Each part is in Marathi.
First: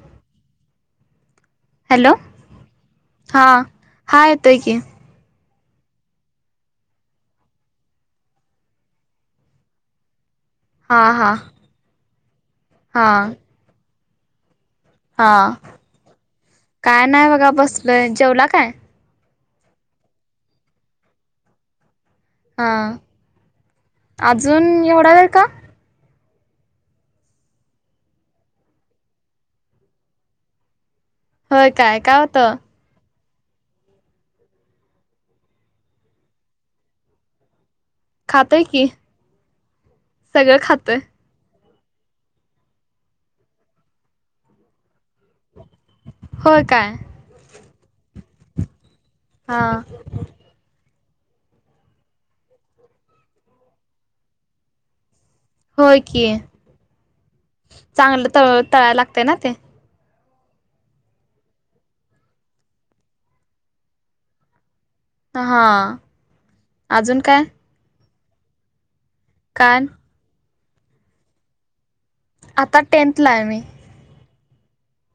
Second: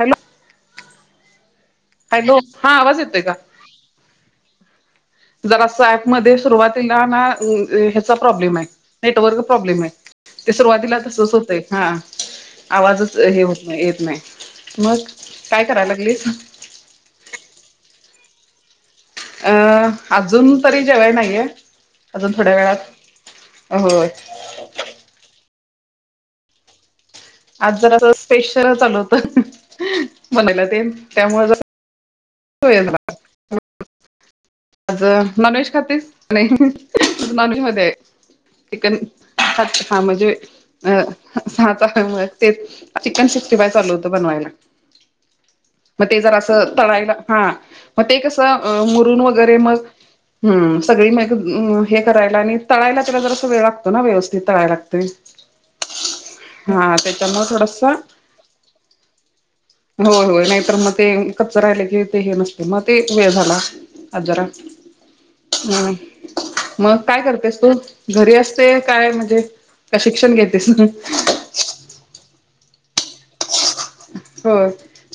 हॅलो. हॅलो, हा आवाज येतोय का? हां. हा येतोय की. जरासा ऍपमध्ये सुरुवातीला ना, ह्याचा प्रॉब्लेम आहे नेटवर्क प्रॉब्लेम आहे. ते हा सुरुवातीला हा तसच होतय. हा, हा आवाजच हे होत नाही, येत नाही. मग हा काय करायला लागलीस? काय नाही बघा बसलोय. जेवला काय? अं अजून तरी जेवये नाहीये. अजून थोड्या हा वेळात. होय. अजून एवढा वेळ का? आज जरा स्पेशल चालू होत, बनायला ते न त्यामुळे होय काय जरा काय होतं? [inaudible] आज नॉनव्हेज खातीस? नाही. नॉनव्हेज मध्ये खातोय की चिकन [unintelligible] म्हणजे सगळं खातोय अं [unintelligible] तेच चिकन सिक्स्टी फाइव्ह चालू होतं बनवायला. मग ते जरा अस होय काय तळायला, हा मग ते कस मुरून गरे हा मग हम्म, सगळी म हे करायला आणि तळायला त्याला जर अस वेळ लागतो ना, व्यवस्थित तळाय लागतय. होय की, त्याच्यामुळे थोडसा चांगलं तळ तळायला लागतय ना ते. होय होय. नाहीतर मग ते कच्च राहिले की ते हे नसते, मग ते वेळ झाला. आज जरा. हा हम्म, मग काय करतेस तू? घरी असते काय म्हणजे? का का शिक्षण घेतेस? आता टेन्थ ला आहे मी. हो,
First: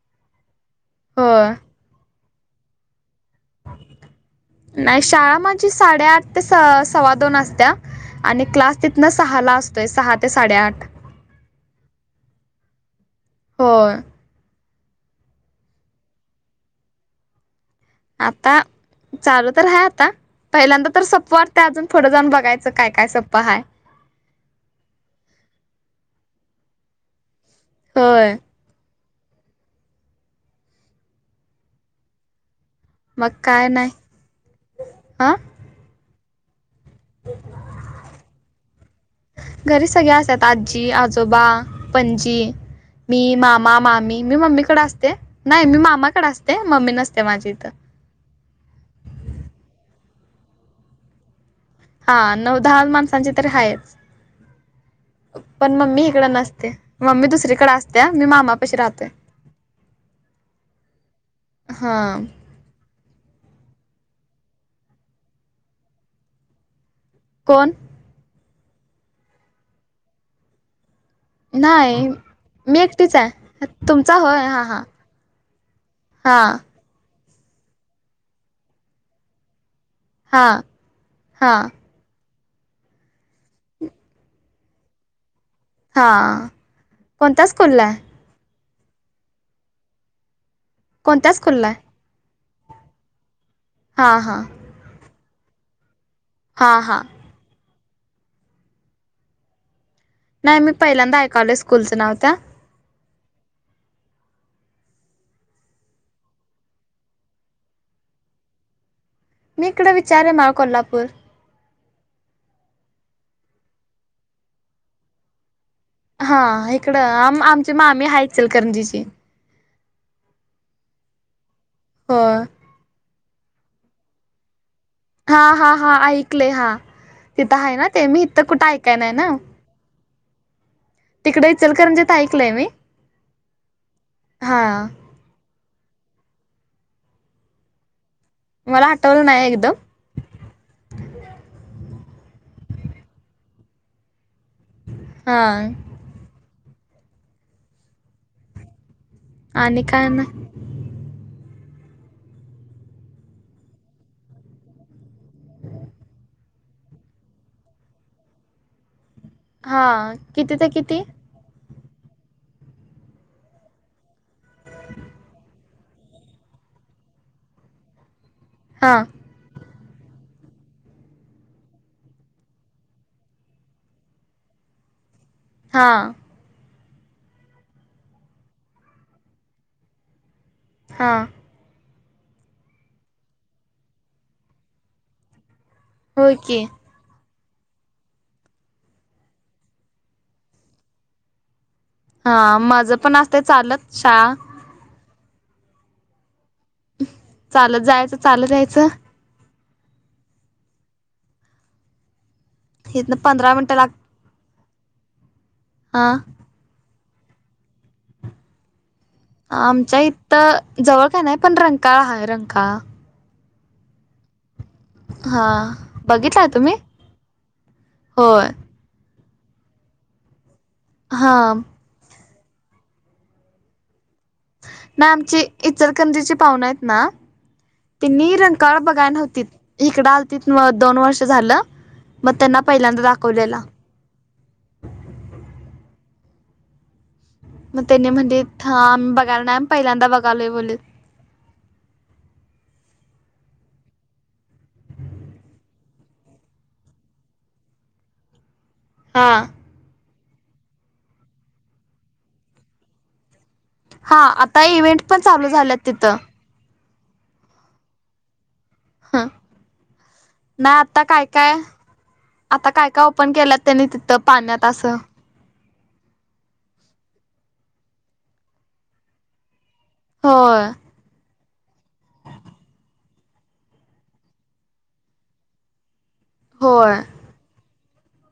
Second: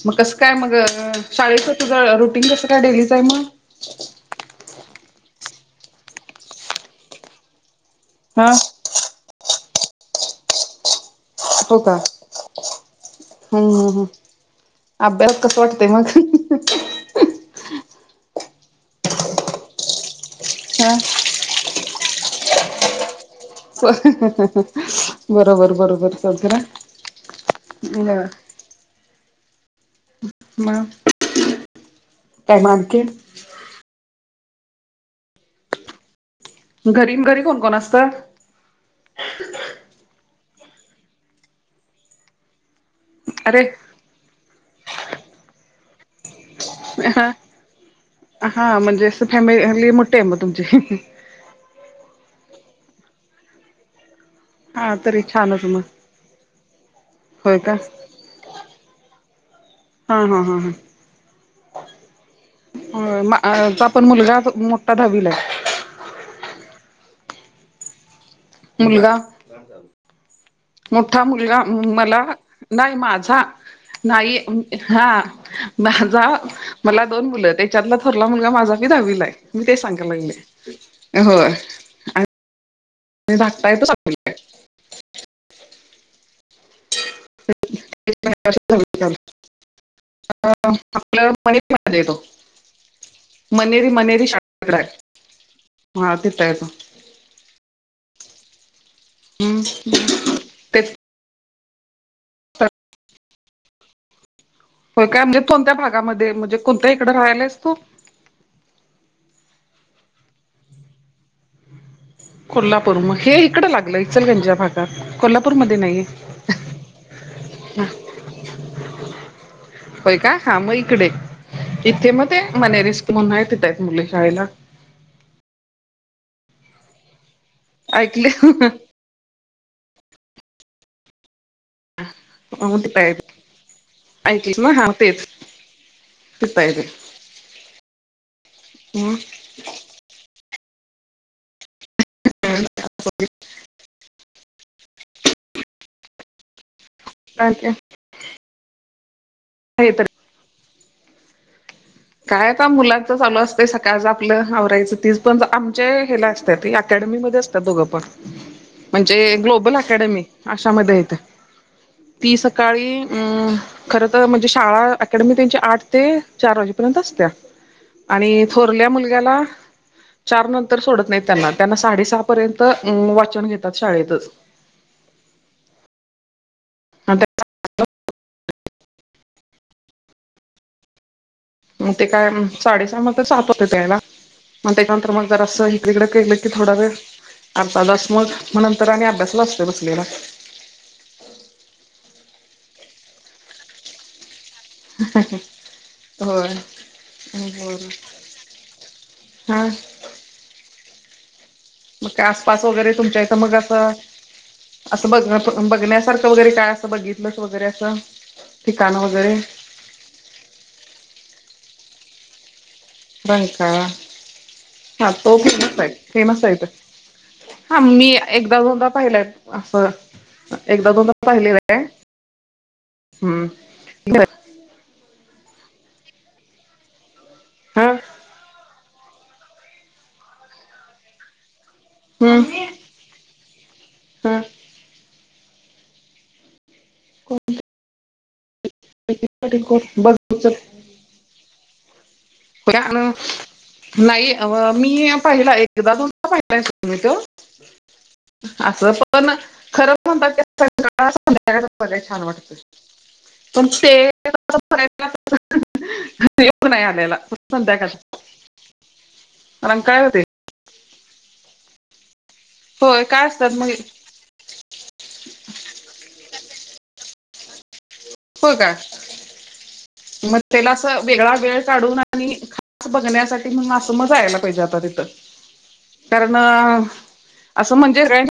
मग कसं काय मग हो शाळेच तुझं? रुटीन कसं काय डेलीचं आहे मग? नाही. शाळा माझी साडे आठ ते सव्वा दोन असत्या आणि हा क्लास तिथनं सहाला असतोय. सहा ते साडेआठ. हो का. हं हं होय हम्म, आभ्यास कस वाटते मग? [inaudible] आता चालू तर हाय आता, पहिल्यांदा हा. तर सोपवट ते अजून फुडं जाऊन बघायचं. काय काय सोपं हाय. बरोबर बरोबर. [unintelligible] होय [unintelligible] मग काय मग आणखी? मग काय नाही. हं. घरी-घरी, मग कोण-कोण असतं? घरी सगळ्या असतात आजी, आजोबा, पणजी. मी अरे मामा, मामी मी मम्मीकडे असते. नाही, मी मामाकडे असते. मम्मी नसते हा. माझी इथं. हा, म्हणजे फॅमिली-फॅमिली मोठे आहे मग तुमची. हा, नऊ-दहा माणसांची तरी हाच. हा, तरी. छानच पण मग मम्मी इकड नसते. मम्मी होय दुसरीकडे का? असते. मी मामापाशी राहतोय. हा-हा, हा-हा. हां. होय, मग पण मुलगा मोठा दहावीला आहे. कोण? मुलगा. मोठा मुलगा नाही मला मी नाही, एकटीच माझा आहे तुमचा नाही, होय हां हां हा माझा. हां मला दोन मुलं त्याच्यातला थोरला मुलगा माझा बी दहावीलाय, मी ते सांगा लागले हां होय. हां तुम्ही झाकताय, तो सांगतोय. हां, कोणत्या स्कूलला आहे? [unintelligible] अं, आपल्या कोणत्या स्कूलला आहे मणेरीमध्ये तो हां मणेरी-मणेरी हां शाळा तिकडं आहे, हा, ते. हा-हा. हम्. [inaudible] नाही, मी पहिल्यांदा ऐकालोय स्कूलचं नाव त्या. हो, काय म्हणजे कोणत्या भागामध्ये? म्हणजे कोणत्या इकडे राहियलास तू? मी इकडे विचार आहे, महा कोल्हापूर. कोल्हापूर मग हे इकडं लागलं, इचलकरंजी या भागात. कोल्हापूरमध्ये नाहीे. हा, इकडं आम आमची मामी आहेय इचलकरंजीची. होय का? हा, मग इकडे इथे हो मग ते मणेरी रिस्क म्हणून तिथं मुलं शाळेला हा-हा, हा ऐकले, हा तिथं आहे ना ते? मी ऐकले इथं कुठे ऐकाय नाही ना. तिकडे इचलकरंजीत ऐकलं आहे मी [unintelligible] ऐकलं ना? हां हा, तेच तिथंय ते. मला मग आटवलं नाही एकदम. [inaudible] हा. अच्छा. आणि हे तर काय ना काय, आता मुलांचं चालू असतं. सकाळच आपलं आवरायचं, तीच पण आमच्या हेला अकॅडमीमध्ये असतात दोघं, पण म्हणजे ग्लोबल हां अकॅडमी किती ते अशामध्ये किती येत. ती सकाळी, अं, खर तर म्हणजे शाळा- अकॅडमी त्यांची आठ ते चार वाजे पर्यंत असत्या. आणि थोरल्या हां मुलग्याला चार नंतर सोडत नाही त्यांना. त्यांना साडे सहा पर्यंत वाचन घेतात, शाळेतच. हा. मग हां. मग ते काय साडेसहामध्ये सापत त्यायला? मग त्याच्यानंतर मग जर असं. तकडं कालं की थोडा वेळ अर्तादाास मग मग नंतर आणि अभ्यासला असतो बसलेला. हा माझं पण असत चालत शहा. हो चालत जायचं चालत यायचं ब. हा. मग काय आसपास वगैरे इथनं तुमच्या इथं पंधरा मग मिनिटं लाग असं. असं बघ हा बघण्यासारखं वगैरे काय असं बघितलंच वगैरे असं ठिकाणं वगैरे. आमच्या इथ जवळ काय नाही पण रंगकाळ हाय रंकाळ. बां का. हा तो फेमस आहे फेमस बघितलाय आहे तुम्ही हा मी होय एकदा दोनदा पाहिलाय. असं एकदा दोन तास हा राहिले र हम्म. नाही आमची इतरकंदीची पाहुणं आहेत ना. हा त नि रंकाळ बघाय नव्हती इकडं आलतीत म दोन वर्ष झालं. मग त्यांना हम्म पहिल्यांदा दाखवलेला. हा. मग त्यांनी म्हटली आम्ही बघायला नाही पहिल्यांदा बघालोय बघ बोललीत. होण. नाही मी पाहिला एकदा दोनदा पाहिलाय तुम्ही तो. असं. हा पण खरं म्हणतात की छान वाटत पण. ते हा तसं आता इव्हेंट बघायला पण चालू झाल्यात तिथं. योग नाही आलेलाध्याका मंग काय होते. नाही आता काय काय आता काय होय काय ओपन असतात केलंत मग त्यांनी तिथं पाण्यात असं. हो का मग होय त्याला वेगळा वेळ काढ. आणि खास बघण्यासाठी मग असं मजा यायला पाहिजे आता तिथं. कारण होय असं म्हणजे का.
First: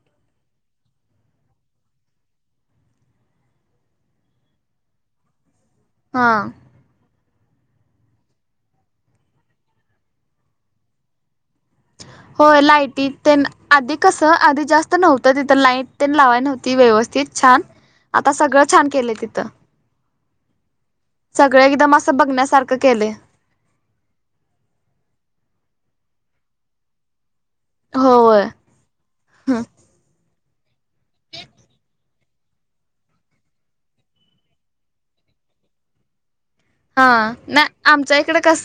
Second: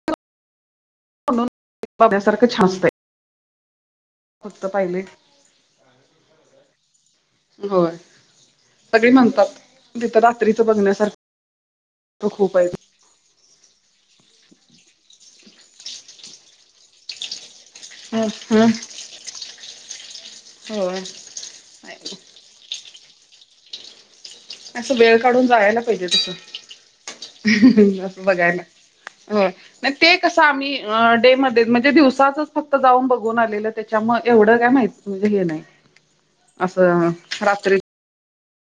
सारखं छासतं. फक्त पायलट. हां. होय सगळी म्हणतात तिथं रात्रीचं बघण्यासारखं. हो खूप आहे लाईटी. ते आधी कस आधी जास्त नव्हतं तिथं लाईट प लावाय नव्हती व्यवस्थित छान. ह आता हा सगळं छान केलं तिथं. हो. सगळे एकदम असं बघण्यासारखं केले. असं वेळ काढून जायला पाहिजे तसं असं होय बघायला. नाही ते कस आम्ही डे म म्हणजेव. तचच फक्त जाऊन बघून आलेलं त्याच्या मग एवढं काय माहिती म्हणजे हे नाही. असं हा नाही रात्रीच आमचा एक. त कस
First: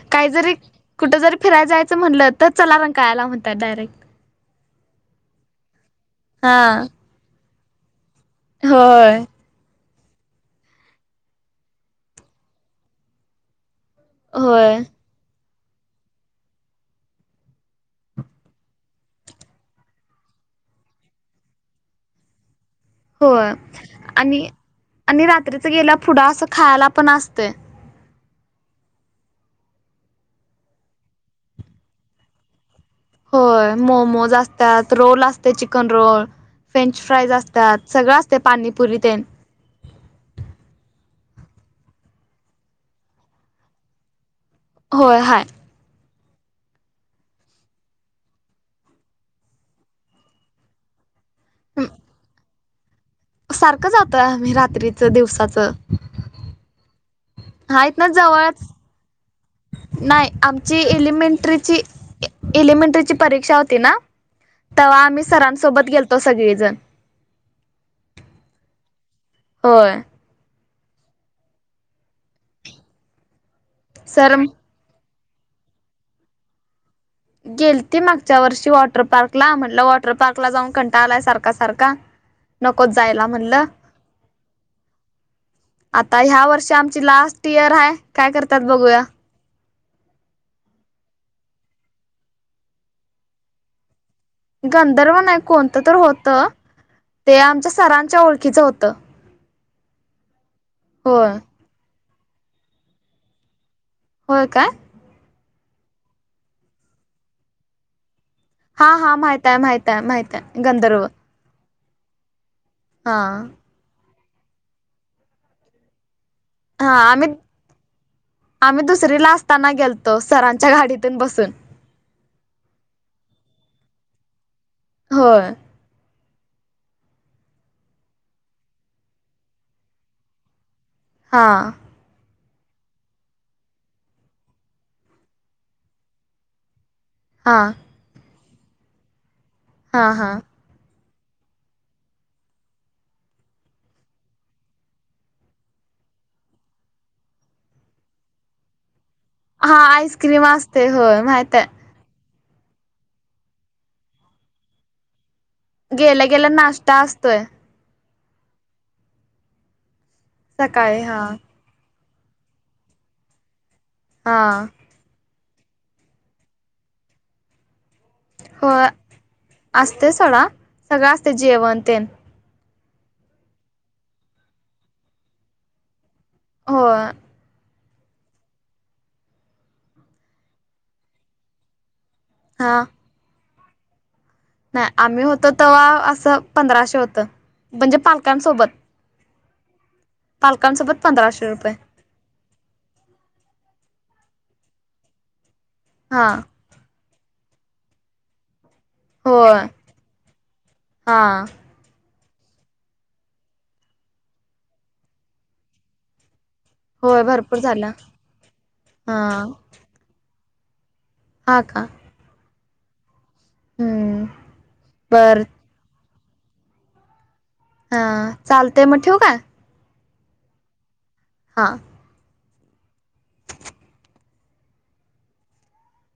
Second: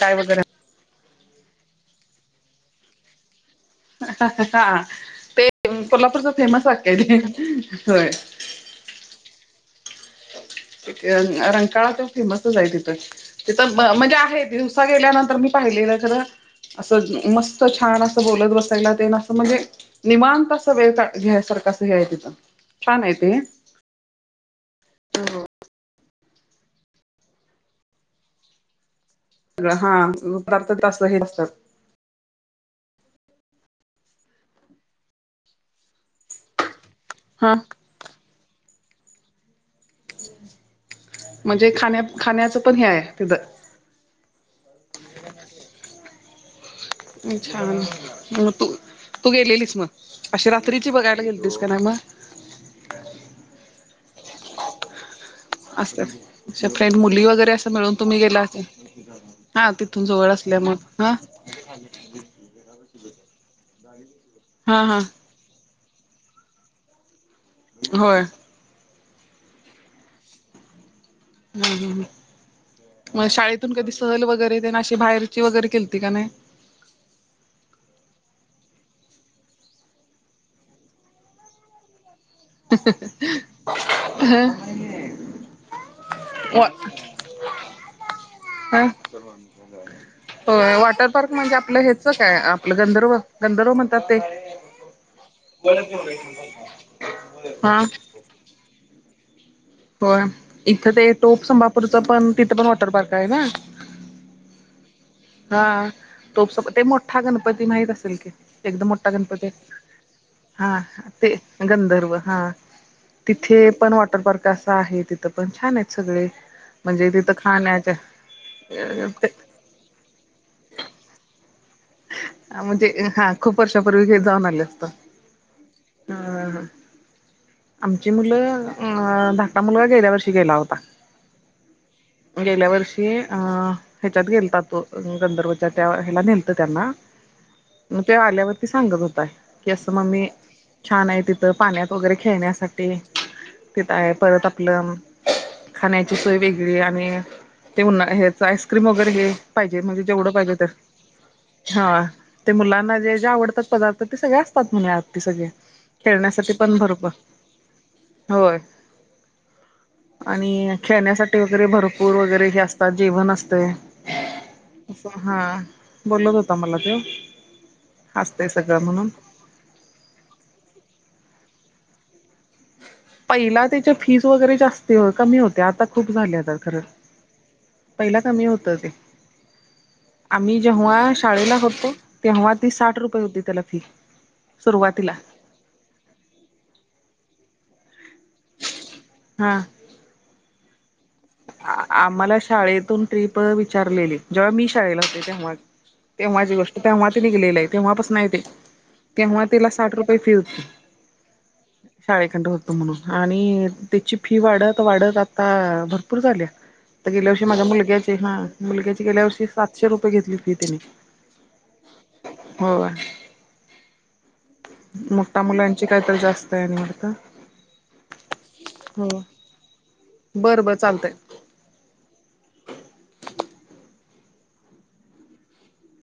काय काही वगैरे जरी कुठ जरी फिरायला जायचं म्हटलं तर चला रण कायला म्हणतात डायरेक्ट. हा ते कोल्हापूरचा हा फेमस आहे काय ते होय. होय. रंकाळा ते फेमसच आहे तिथं तिथं म्हणजे आहे होय दिवसा गेल्यानंतर मी. पाहिलेलं कर असं मस्त छान असं बोलत बसायला ते ना असं म्हणजे. निमां तस वेळ का घ्यायसारख असं हेय तिथून. होय आणि आणि रात्रीच गेल्या पुढं असं खायला पण असते. गळा. हा. प्रत्येक टास्कला हे असतात. होय. मोमोज असतात. रोल असतय, चिकन रोल. फ्रेंच फ्राईज हा असतात. सगळं असतंय. पाणी पूरी न ते. म्हणजे खाण्या- खाण्याचं पण हे याय तिथं. होय. हाय. अच्छा. मग तू, तू गेलेलीस मग. अशी रात्रीची बघायला गेली लीस का नाही, मग? सारखं जातोय आम्ही. रात्रीच, दिवसाच. असेल. तुझ्या फ्रेंड मुली वगैरे असं मिळून हायत ना, तुम्ही गेला जवळच. असेल हा तिथून नाही, जवळ असल्या आमची मग हा एलिमेंट्रीची ए एलिमेंट्रीची परीक्षा होती ना, हा हा तव्हा आम्ही सरांसोबत गेल तो, सगळीजण. [inaudible] होय. होय. हम्म, हम्म, हम्म. मग शाळेतून कधी सहल सर वगैरे, तेन अशी बाहेरची वगैरे, केलती का नाही? गेलती मागच्या वर्षी वॉटर पार्कला. म्हणलं, वॉटर पार्कला जाऊन कंटाळा आलाय सारखा - सारखा. [inaudible] नकोच जायला म्हणलं. आता ह्या वा वर्षी आमची लास स्ट यिअर हाय. काय कर आं. हो. वॉटर पार्क म्हणजे? आपलं हेचं काय? आपलं गंधर्व. गंधर्व म्हणतात ते. गंधर्व नाही. कोणतं तर होतं. ते आमच्या हा सरांच्या ओळखीचं होतं. होय. इथं ते, होय टोप संभापूरचं पण, तिथं पण वॉटर पार्कय ना? होय, का? हां. टोपचा, ते मोठा गणपती, माहित असेल की? एकदम हा मोठा हा माहित गणपतीय. आहे माहित आहे माहित आहे हां. गंधर्व ते. ते गंधर्व. हां. हा तिथे पण वॉटर पार्क असा आहे. तिथं पण, छानयत सगळे. हा म्हणजे आम्ही तिथं खाण्याच्या, अ ते ताना गेलतो. सरांच्या गाडीतून बसून. म्हणजे, हां. खूप वर्षापूर्वी गे जाऊन आले होतो. होय. हा. आमची मुलं, अ धाकटा मुलगा, गेल्या वर्षी गेला होता. हा. गेल्या वर्षी, अ ह्याच्यात गेलता तो. अ गंधर्वच्या त्या ह्याला न्हेल लतं त्यांना. हा. म ते आल्यावरती सांगत होता. की, असं हा मम्मी हा छानय तिथं. पाण्यात वगैरे खेळण्यासाठी. तिथंय. परत आपलं खाण्याची सोय वेगळी. आणि ते उन्हा, हेचं आईस्क्रीम वगैरे, हे हां पाहिजे आईस्क्रीम असतंय. होय, माहितंय. हां. ते मुलांना जे - जे आवडतात पदार्थ. ते सगळे असतात म्हणे, आत ते सगळे. गेल्या गेल्या खेळण्यासाठी पण नाश्ता भरप असतोय होय. आणि सकाळी हा खेण्यासाठी वगैरे, भर पूर वगैरे हेे असतात. जेवण असतंय. हां. असं हां बोलत होता मला त्यो असतंय सगळं म्हणून. असतंय सोडा सगळं असतंय जेवण तेन पहिला त्याच्या फीस वगैरे जास्ती कमी होत्या आता खूप झाल्या तर खरं. हो पहिला कमी होतं ते आम्ही जेव्हा शाळेला होतो तेव्हा ती हा साठ रुपये होती त्याला फी नाही सुरुवातीला. आम्ही होतो तवा असं पंधराशे होतं म्हणजे पालकांसोबत. हां. पालकांसोबत पंधराशे रुपये आम्हाला शाळेतून ट्रिप विचारलेली जेव्हा मी शाळेला होते तेव्हा हा तेव्हाची गोष्ट. तेव्हा ते निघलेलं ये तेव्हापासन ये ते तेव्हा होय तिला साठ रुपये फी होती. हा शाळेकडनं होतं म्हणून आणि त्याची फी वाढत वाढत आता भरपूर झाल्या. आता होय गेल्या वर्षी भरपूर माझ्या झालं मुलग्याची हां मुलग्याची हा गेल्या वर्षी सातशे रुपये घेतली फी त्यांनी. हां का? होय. हम्म मोटा बर मुलांची कायतर जास्त आहे न वाटतं. हा चालतय मग हो ठेवू का? बरं बरं चालतंय. हां